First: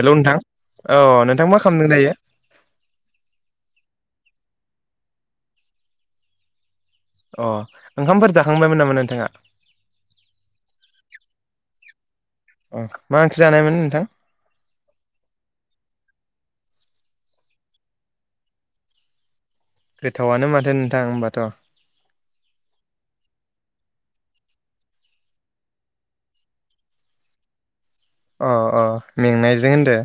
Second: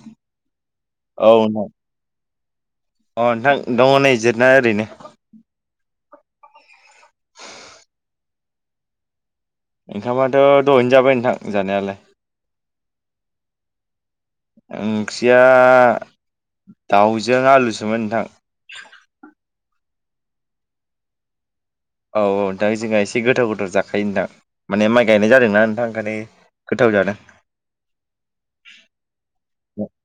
हेल' नोंथां अ नोंथां मा खालामदों दायो अ नोंथां दङ नै जिरायना ओरैनो अ ओंखामफोर जाखांबायमोन नामा नोंथाङा ओंखामाथ' दहैनोजाबाय नोंथां जानायालाय अ मा ओंख्रि जानायमोन नोंथां ओंख्रिया दाउजों आलुसोमोन नोंथां गोथावआनो माथो नोंथां होनोमबाथ' औ औ नोंथां जोंहा एसे गोथाव गोथाव जाखायो नोंथां माने माइ गायनाय जादोंनाा नोंथां ओंखायनो गोथाव जादों अ अ मेंनायजों होनदो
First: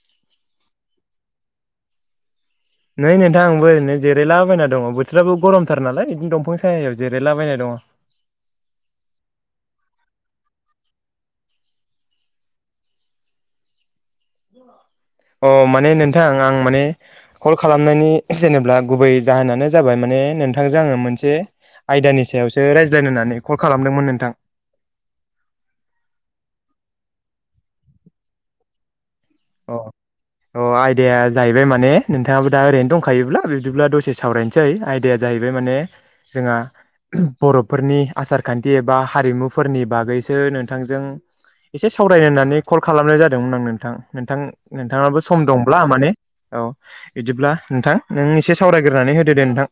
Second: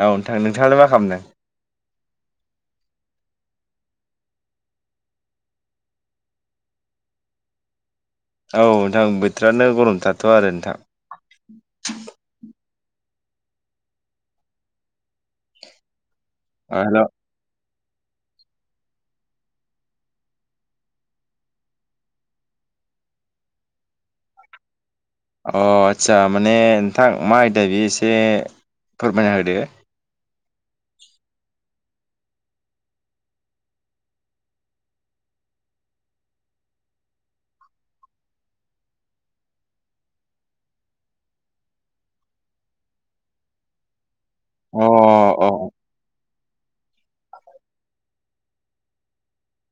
औ नोंथां नोंथाङालाय मा खालामदों नै नोंथां आंबो ओरैनो जिरायलाबायना दङ बोथोराबो गरमथार नालाय बिदिनो दंफां साहायाव जिरायलाबायना दङ अ औ नोंथां बोथोरानो गरम थाथ' आरो नोंथां अ माने नोंथां आं अ माने हेल' कल खालामनायनि जेनेब्ला गुबै जाहोनानो जाबाय माने नोंथांजों आङो मोनसे आयदानि सायावसो रायज्लायनो होननानै कल खालामदोंमोन नोंथां अ आचसा माने नोंथां मा आयदा बे एसे फोरमायना होदो अ अ आयदाया जाहैबाय मा ने नोंथाङाबो दा ओरैनो दंखायोब्ला बिदिब्ला दसे सावरायनोसै आयदाया जाहैबाय माने जोंहा बर'फोरनि आसार खान्थि एबा हारिमुफोरनि बागैसो नोंथांजों एसे सावरायनो होन्नानै कल खालामनाय जादोंमोन आं नोंथां नोंथां अ नोंथाङाबो अ सम दंब्ला माने औ बिदिब्ला नोंथां नों एसे सावरायग्रोनानै होदो दे नोंथां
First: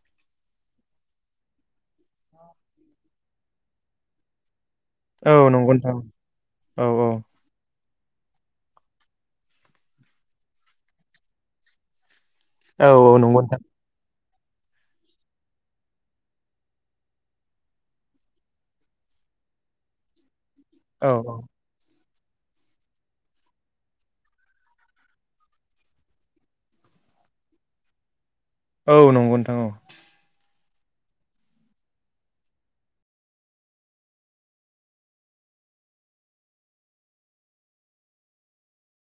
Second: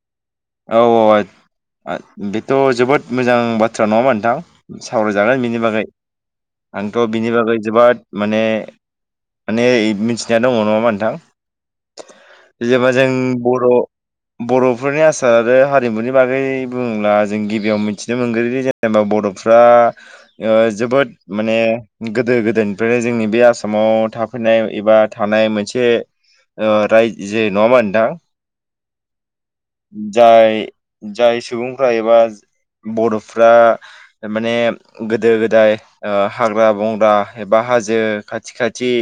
औ औ बेथ' जोबोद मोजां बाथ्रा नङामोन नोंथां औ सावरायजागोन बिनि नंगौ बागै नोंथां औ आंथ' बिनि बागै जोबोद माने माने मिथिनाया दङ नङा होनबा नोंथां औ जेबा जों औ नंगौ नोंथां बर' बर'फोरनि आस र आरो हारिमुनि बागै बुङोब्ला जों गिबियाव मिथिनो मोनग्रोयो जेनेबा बर'फ्रा औ जोबोद माने गोदो गोदायनिफ्रायनो जोंनि बे आसामाव थाफैनाय एबा थानाय मोनसे रायजो जे नङा होनबा नोंथां औ नंगौ नोंथां औ जाय जाय सुबुंफ्रा एबा बर'फ्रा माने गोदो गोदाय हाग्रा बंग्रा एबा हाजो खाथि खाथि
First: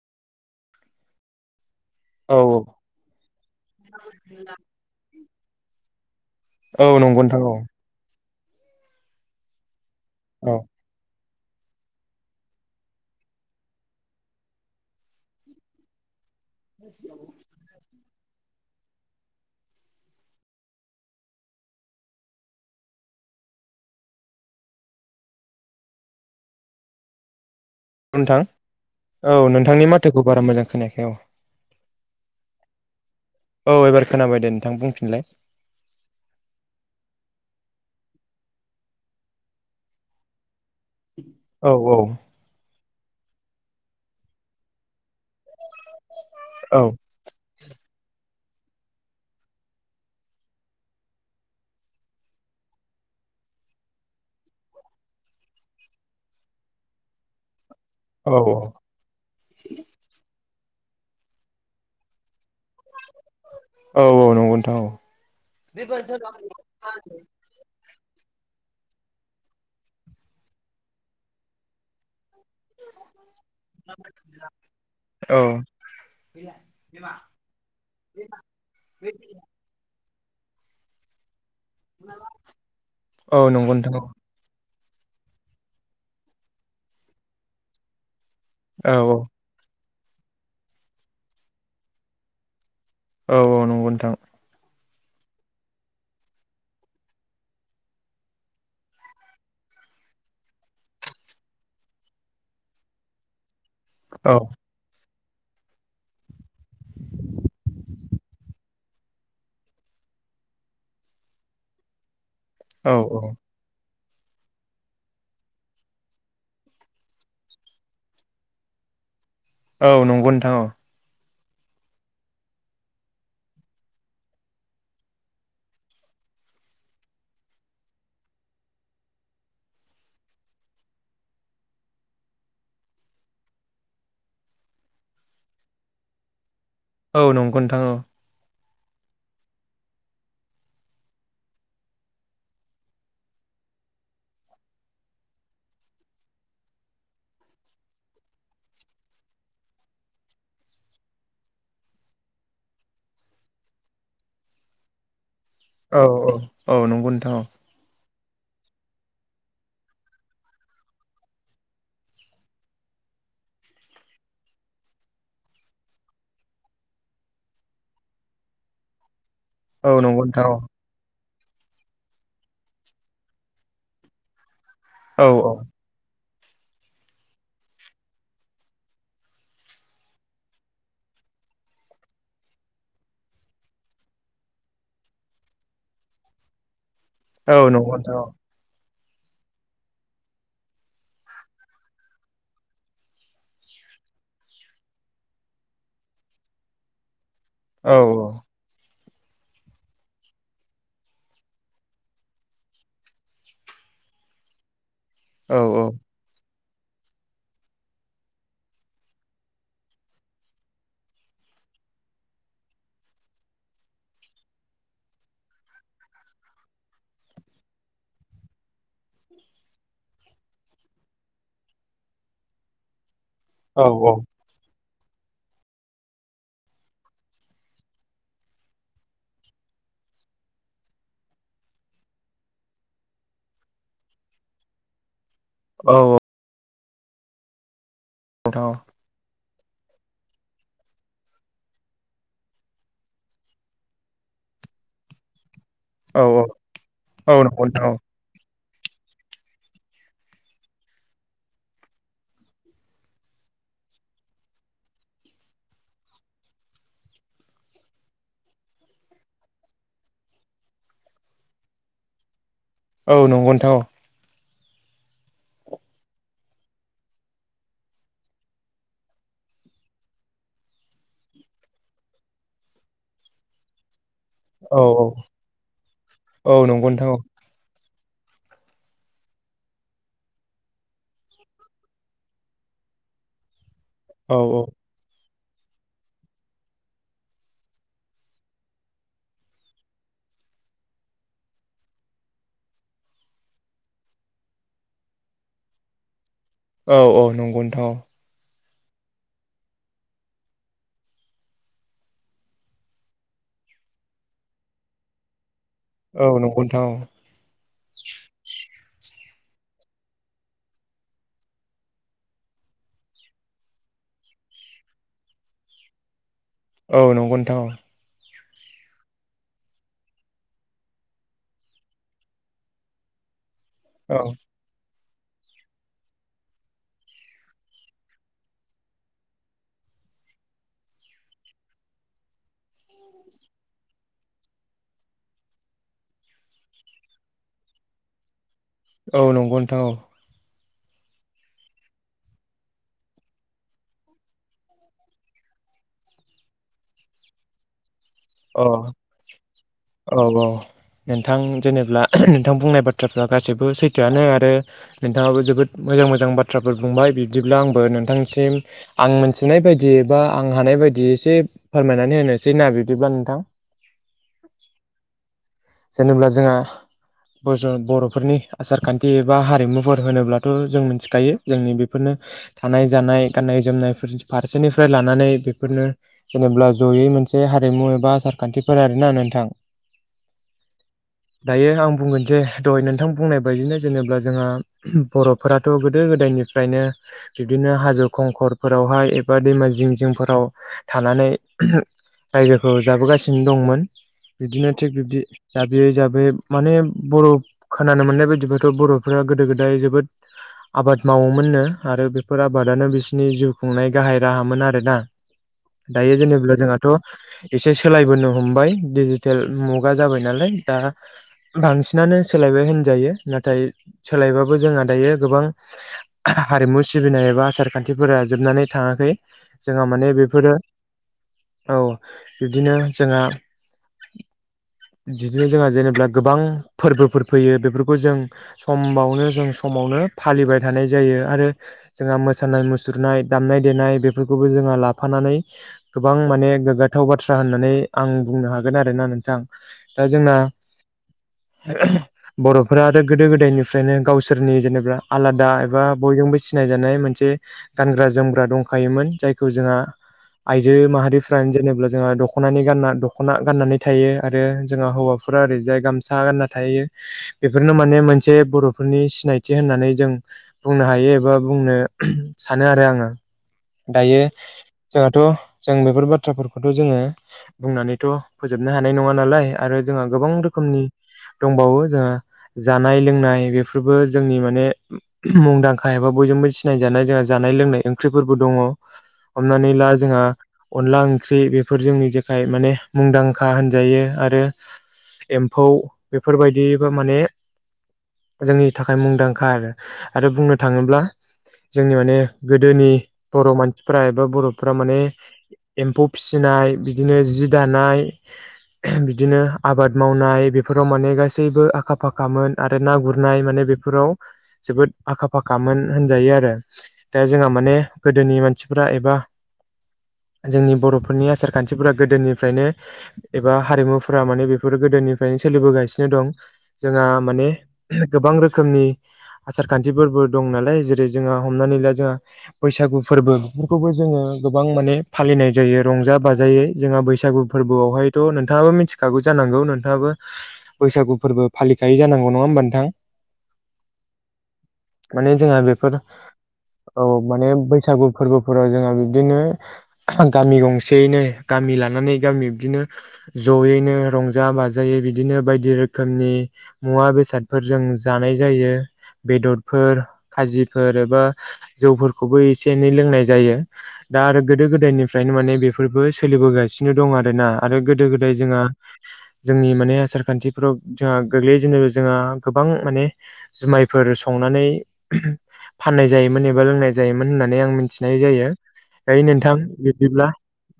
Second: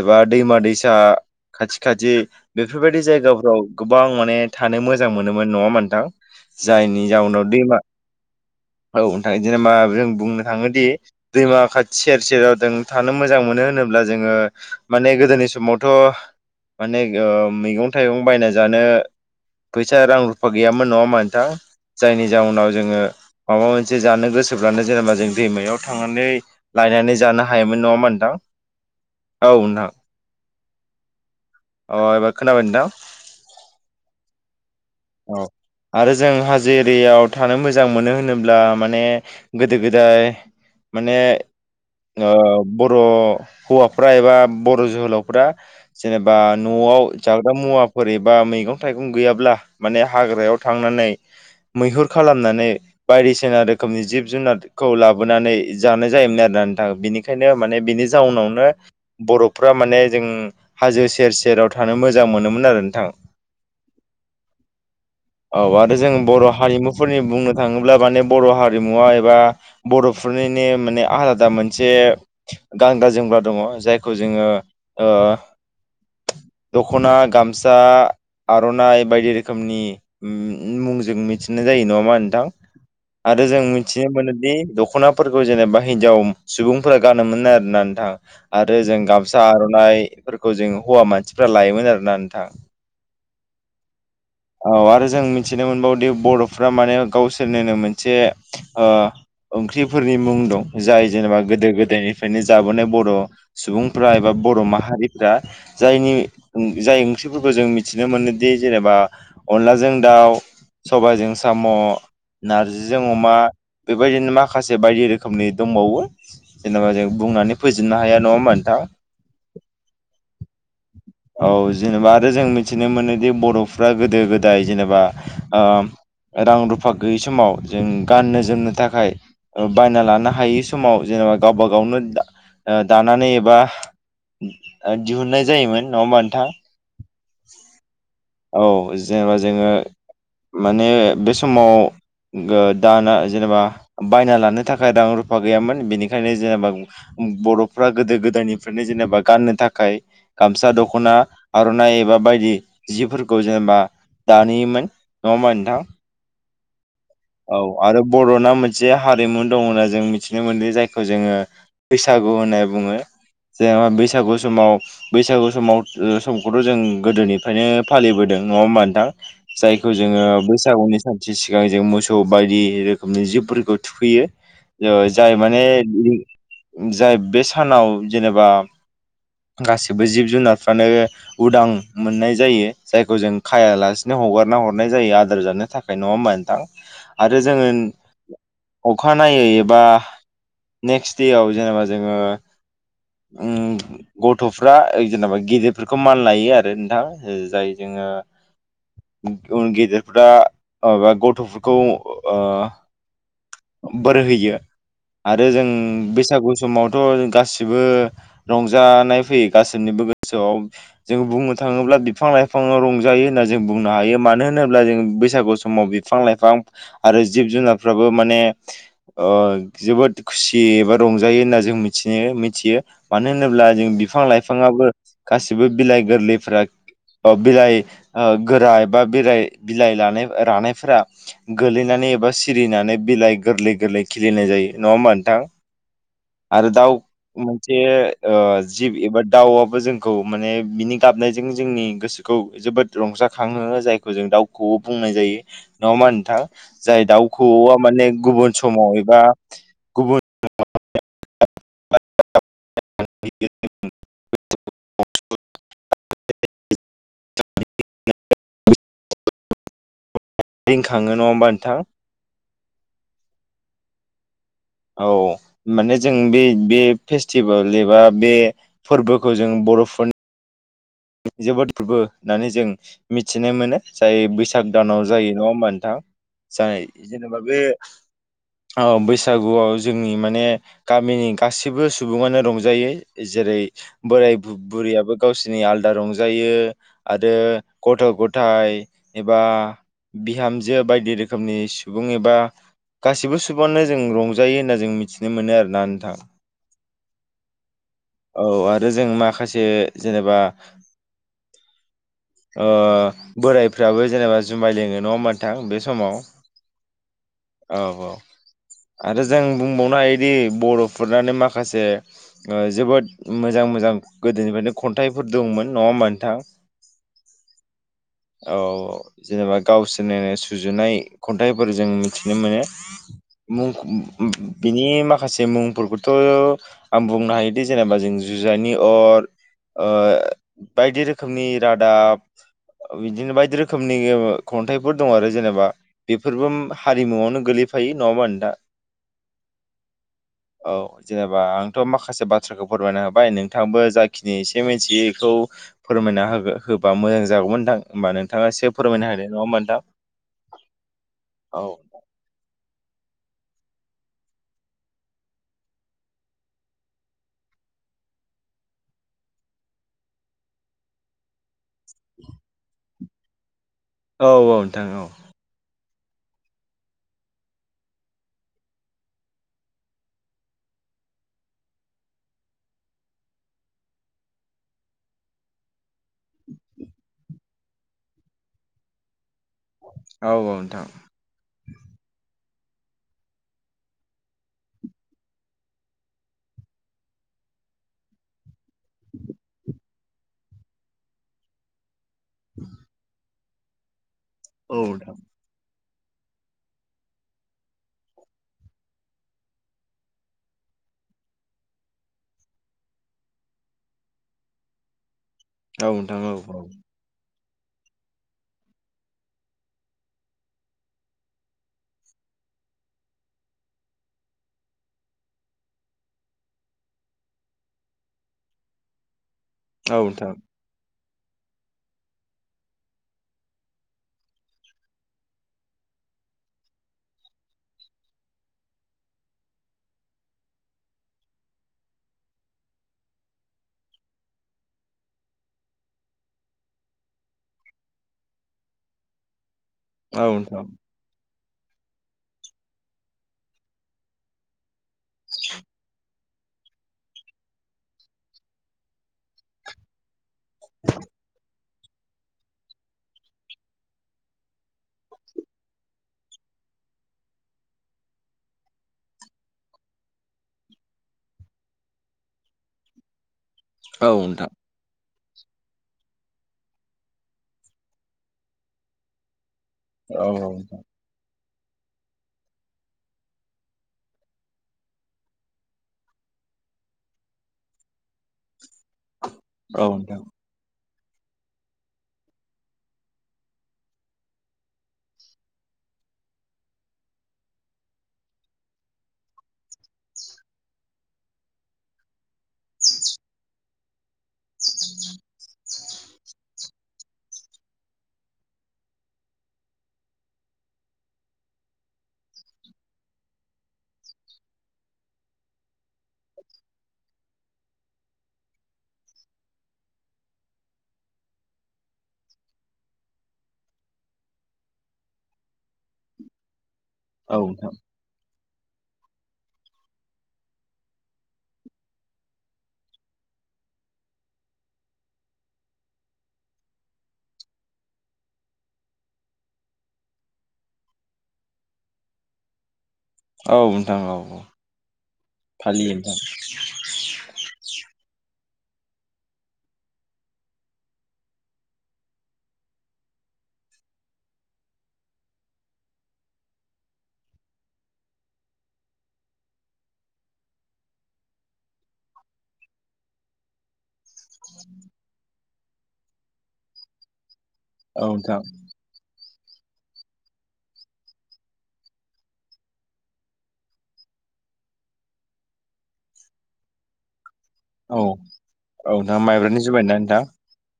एबा दैमा दैसा खाथि खा खाथि औ बेफोरबायदि जायगाफ्राव गोबां माने थानो मोजां मोनोमोन नङा होनबा नोंथां औ औ जायनि नंगौ नोंथां जाउनाव औ दैमा औ जेनेबा जों बुंनो औ थाङोदि दैमा खाथि सेर सेराव जों थानो मोजां मोनो होनोब्ला जोङो माने गोदोनि समावथ' माने मैगं थाइगं बायना जानो फैसा रां रुफा गैयामोन नङा होनबा नोंथां जायनि जाउनाव जोङो माबा मोनसे जानो गोसोब्लानो जेनेबा जों दैमायाव थांनानै बायनानै जानो हायोमोन नङा होमबा नोंथां औ नोंथांनि माथोखौ बारा मोजां खोनायाखै औ अ एबा खोनाबाय दां औ एबार खोनाबाय दे नोंथां बुंफिनलाय औ आरो जों हाजो एरियाव थानो मोजां मोनो होनोब्ला माने गोदो गोदाय माने औ आ बर' हौवाफ्रा एबा बर' जोहोलावफ्रा जेनेबा औ न'आव जाग्रा मुवाफोर एबा मैगं थायगं गैयाब्ला माने हाग्रायाव थांनानै मैहुर खालामनानै बायदिसिना रो रोखोमनि जिब जुनारखौ लाबोनानै जानाय जायोमोन आरोना नोंथाङा बेनिखायनो माने बिनि औ जाउनावनो बर'फ्रा माने जों हाजो सेर सेराव थानो मोजां मोनोमोन आरो नोंथां औ नंगौ नोंथां औ औ आरो जों बर' हारिमुफोरनि बुंनो थाङोब्ला माने बर' हारिमुवा एबा बर'फोरनिनो माने आलादा मोनसे गानग्रा जोमग्रा दङ जायखौ जोङो दख'ना गामसा आर'नाइ बायदि रोखोमनि मुंजों मि नाय जायो नङा नोंथां औ आरो जों नंगौ नोंथां मिथिनो मोनोदि द दख'नाफोरखौ जेनेबा हिनजाव सुबुंफोरा गानोमोन आरोना नोंथां आरो औ जों गामसा आर'नाइफोरखौ जों हौवा मानसिफ्रा लायोमोन आरोना नोंथां औ औ नंगौ नोंथां औ आरो जों मिथिनो मोनबावदि बर'फ्रा माने गावसोरनोनो मोनसे ओंख्रिफोरनि मुं दं जाय जेनेबा गोदो गोदायनिफ्रायनो जाबोनाय बर' सुबुंफ्रा एबा औ बर' माहारि दा जायनि जाय ओंख्रिफोरखौ जों मिथिनो मोनोदि जेनेबा अनलाजों दाउ सबायजों साम' औ नारजिजों औ अमा बेबायदिनो माखासे बायदि रोखोमनि दंबावो जेनेबा जों बुंनानै फोजोबनो हाया नङा होनोबा नोंथाङा औ नंगौ नोंथां औ जेनेबा आरो जों मिथिनो मोनोदि बर'फ्रा गोदो गोदाय जेनेबा रां रुफा गैयि समाव जों गाननो जोमनो थाखाय बायना लानो हायै समाव जों गावबा गावनो दानानै एबा दिहुननाय जायोमोन नङा होमबा नोंथां औ नंगौ नोंथां औ औ जेनेबा जोङो माने बे समाव दाना जेनेबा बायना लानो थाखाय रां रुफा गैयामोन बेनिखायनो जेनेबा बर'फ्रा गोदो गोदायनिफ्रायनो जेनेबा गाननो थाखाय गामसा दख'- दखना आर'नाइ एबा बायदि जिफोरखौ जेनेबा दायोमोन नङा होमबा नोंथां औ औ औ नंगौ नोंथां औ आरो बर'ना मोनसे हारिमु दं होनना जों मिथिनो मोनदों जायखौ जोङो बैसागु होनना बुङो जेनेबा बैसागु समाव बैसागु समाव समखौथ' जों गोदोनिफ्रायनो फालिबोदों नङा होमबा नोंथां औ जायखौ औ जोङो नंगौ नोंथां बैसागुनि सान से सिगां जों मोसौ बायदि रोखोमनि जिबफोरखौ थुखैयो औ जाय माने जाय बे सानाव जेनेबा गासिबो जिब जुनार फानो उदां मोननाय जायो जायखौ जों खायालासेनो हगारना हरनाय जायो आदार जानो नो थाखाय नङा होनबा नोंथां आरो औ जोङो नंगौ दे अ अखानायै एबा नेक्स्ट देयाव‌ जेनेबा जोङो उ गथ'फ्रा जेनेबा गिदिरफोरखौ मान लायो आरो नोंथां जाय औ जोङो उ गेदेरफोरा बा गथ'फोरखौ ओ बोर होयो आरो औ जों बैसागु समावथ' गासिबो रंजानाय फैयो गासिनिबो गोसोआव जों बुंनो थाङोब्ला बिफां लाइफाङाव रंजायो होनना जों बुंनो हायो मानो होनोब्ला जों बैसागु समाव बिफां लाइफां आरो जिब जुनारफ्राबो माने ओ जोबोद खुसि एबा रंजायो होनना जों मिथिनो मिथियो मानो होनोब्ला औ जों बिफां लाइफाङाबो गासिबो बिलाइ गोरलैफ्रा बिलाइ गोरा एबा बि बिलाइ लानाय रानायफोरा गोलैनानै एबा सिरिनानै बिलाइ गोरलै गोरलै खिलिनाय जायो नङा होमबा नोंथां औ आरो दाउ मोनसे नोंथां जिब एबा दाउआबो जों खौ माने बिनि गाबनायजों जोंनि गोसोखौ जोबोद रंजाखांहोयो जायखौ जों दाउखौ बुंनाय जायो नङा होनबा औ नोंथां जाय औ दाउखौ नंगौ नोंथां माने गुबुन समाव एबा गुबुन [unintelligible] रिंखाङो नङा होमबा नोंथां औ नंगौ नोंथां औ औ माने जों बे बे फेस्टिभेल एबा बे फोरबोखौ जों बर'फोरनि जोबोद फोरबो होननानै जों मिथिनो मोनो जाय बैसाग औ औ दानाव जायो नङा होमबा नोंथां औ जाय नंगौ नोंथां जेनेबा बे [inaudible] बैसागुआव जोंनि माने गामिनि गासैबो सुबुङानो रंजायो। जेरै बोराइ औ बु-बुरियाबो गावसिनि आल दा रंजायो आरो गथ' गथाय एबा बिहामजो बायदि रोखोमनि सुबुं एबा गासिबो सुबुङानो जों रंजायो होनना जों मिथिनो मोनो आरोना नोनथां। औ औ नंगौ नोंथां औ औ आरो जों माखासे जेनेबा ओ बोरायफ्राबो जेनेबा जुमाय लोङो नङा होमबा नोंथां बे समाव औ नंगौ नोंथां औ औ। आरो जों बुंबावनो हायोदि बर'फोरानो माखासे ओ जोबोद मोजां मोजां गोदोनिफ्रायनो खन्थाइफोर दंमोन । नङा होनबा नोंथां? औ नंगौ नोंथां औ औ जेनेबा गावसोरनो सुजुनाय खन्थाइफोर जों मिथिनो मोनो। मुंख औ बिनि माख खासे मुंफोरखौथ' आं बुंनो हायोदि जेनेबा जों जुजानि अर ओ बायदि रोखोमनि रादाब बिदिनो बायदि रोखोमनि खन्थाइफोर दं आरो जेनेबा बेफोरबो हारिमुवावनो गोलै फायो नङा होमबा नोंथा? औ नंगौ नोंथां औ। औ जेनेबा आंथ' माखासे बाथ्राखौ फोरमायना होबाय नोंथांबो जाखिनि एसे मिथियो इखौ फोरमायना होगो होबा मोजां जागौमोन नोंथां। होमबा नोंथाङा औ एसे अ फोरमायनो होदो नङा होमबा नोंथां। नोनथां औ जेनेब्ला नोंथां बुंनाय बाथ थ्राफ्रा गासैबो सैथोआनो आरो नोंथाङाबो जोबोद मोजां मोजां बाथ्राफोर बुंबाय बिदिब्ला आंबो नो नोंथांसिम आं मोनथिनाय बायदियै बा आं हानाय बायदियै एसे फोरमायनानै होनोसै ना बिदिब्ला नोंथां। औ औ नोंथां औ। जेनेब्ला जोंहा बज' बर'फोरनि आसारखान्थि एबा हारिमुफोर होनोब्लाथ' जों मिथिखायो जोंनि बेफोरनो थानाय जानाय गाननाय जोमनाय फोर फारसेनिफ्राय लानानै बेफोरनो जेनेब्ला जयै मोनसे हारिमु एबा आसारखान्थिफोर आरोना नोनथां। औ औ नोंथां। दायो आं बुंगोन जे दहाय नोंथां बुंनाय बायदिनो जेनेबा जोंहा बर'फोराथ' गोदो गोदायनि फ्रायनो बिब्दिनो हाजो खंखरफोरावहाय एबा दैमा जिं जिंफोराव थानानै रायजोखौ जाबोगासिनो दंमोन बिदिनो औ थिग नोंथां बिब्दि दा बे हिसाबै माने बर' खोनानो मोननाय बायदिब्लाथ' बर'फ्रा गोदो गोदाय जोबोद आबाद मावोमोन नो आरो बेफोर आबादानो बिसिनि जिउ खुंनाय गाहाय राहामोन आरोना। औ दायो नोंथां औ जेनेब्ला जोंहाथ' एसे सोलायबोनो हमबाय दिडिजिटेल मुगा जाबाय नालाय दा बांसिनानो सोलायबाय होनजायो नाथाय सोलायबाबो जोंहा दायो गोबां हारिमु सिबिनाय एबा आसार खान्थिफोरा जोबनानै थाङाखै जोंहा औ माने नोंथां बेफोरो औ बिब्दिनो जोंहा बिदिनो जोंहा जेनेब्ला गोबां फोरबोफोर फैयो बेफोरखौ जों समबावनो जों समावनो फालिबाय थानाय जायो आरो जोंहा मोसानाय मुसुरनाय दामनाय देनाय बेफोरखौबो जोंहा लाफा नानै गोबां माने गोग्गाथाव बाथ्रा होननानै आं बुंनो हागोन आरोना नोंथां। दा औ जोंना नोंथा औ [unintelligible] बर'फोरा आरो गोदो गोदायनिफ्रायनो गावसोरनि जेनेब्ला आलादा एबा बयजोंबो सिनायजानाय मोनसे गानग्रा जोमग्रा दंखायोमोन जायखौ जोंहा आइजो माहारिफ्रानो जेनेबा जोंहा दख'नानि गानना दख'ना गाननानै थायो आरो जोंहा हौवाफोरा ओरैजाय गामसा गानना थायो बेफोरनो माने मोनसे बर'फोरनि सिनायथि होन नानै जों बुंनो हायो एबा बुंनो सानो आरो आङो औ दायो नोंथां औ जोंहा थ' जों बेफोर बाथ्राफोरखौथ' जोङो बुंनानैथ' फोजोबनो हानाय नङा नालाय आरो जोंहा गोबां रोखोमनि दंबावो जोंहा जानाय लोंनाय बेफोरबो जोंनि माने मुंदांखा एबा बयजों सिनाय जानाय जोंहा जानाय लोंनाय ओंख्रिफोरबो दङ हमनानै ला औ नोंथां जोंहा अनला ओंख्रि बेफोर जोंनि जेखाय माने मुंदांखा होनजायो आरो एम्फौ बेफोरबायदि माने जोंनि थाखाय मुंदांखा आरो आरो बुंनो थाङोब्ला जोंनि माने गोदोनि बर' मानसिफ्रा एबा बर'फ्रा माने एम्फौ फिसिनाय बिदिनो जि दानाय बिदिनो आबाद मावनाय बेफोराव माने गासैबो आखा फाखामोन आरो ना गुरनाय माने बेफोराव जोबोद आखा फाखामोन होनजायो आरो दा जोंहा माने गोदोनि मानसिफ्रा एबा जोंनि बर'फोरनि आसार खान्थिफोरा गोदोनिफ्रायनो एबा हारिमु फोर माने बेफोर गोदोनिफ्रायनो सोलिबोगासिनो दं जोंहा औ नोंथां औ माने गोबां रोखोम रोखोमनि आसार खान्थिफोरबो दं नालाय जेरै जोंहा हमनानै ला जोंहा बैसागु फोरबो बेफोरखौबो जोङो गोबां माने फालिनाय जायो रंजा बाजायै जोंहा बैसागु फोरबोआवहायथ' नोंथाङाबो मिथिगौ खागु जानांगौ नोंथाङाबो बैसागु फोरबो फालिखायोै जानांगौ नङा होमबा नोंथां औ नोंथां औ औ माने जोंहा बेफोर फालियो नोंथां औ माने बैसागु फोरबो फोराव जोंहा बिबदिनो गामि गंसेैनो गामि लानानै गामि बिदिनो जयैनो रंजा बाजायै बिदिनो बायदि रोखोमनि मुवा बेसादफोरजों जानाय जायो बेदरफोर खाजिफोर एबा जौफोरखौबो एसे एनै लोंनाय जायो दा आरो गोदो गोदायनिफ्रायनो माने बेफोरबो सोलिबोगासिनो दं आर ना आरो औ गोदो गोदाय नोंथां जोंहा जोंनि माने आसार खान्थिफोराव जोंहा गोग्लै जेननो जोंहा गोबां माने जुमायफोर सनानै फाननाय जायोमोन एबा लोंनाय जायोमोन होननानै आं औ मिथिनाय जायो ओइ नोंथां माइब्रानि जुमाय ना नोंथां बिदिब्ला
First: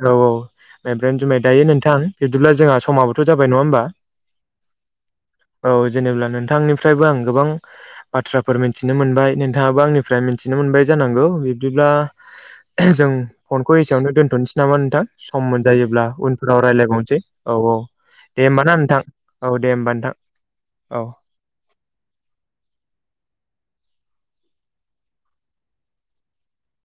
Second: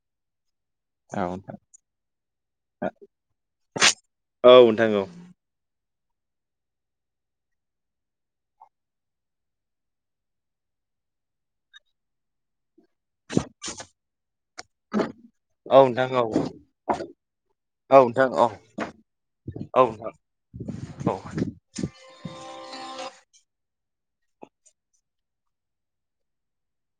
औ औ माइब्रायानो जुमाय दायो नोंथां बिदिब्ला जोंहा समाबोथ' जाबाय नङा होमबा औ नोंथां औ औ जेनेबा नोंथांनिफ्रायबो आं गोबां बाथ्राफोर मिथिनो मोनबाय नोंथाङाबो आंनिफ्राय मिथिनो मोनबाय ज बिदिब्ला जों फनखौ एसेयावनो दोनथ'नोसै नामा नोंथां सम औ मोनजायोब्ला नोंथां औ उनफोराव राय्लायबावनोसै औ औ नोंथां दे औ होमबा ना नोंथां औ दे होमबा नोंथां औ [inaudible]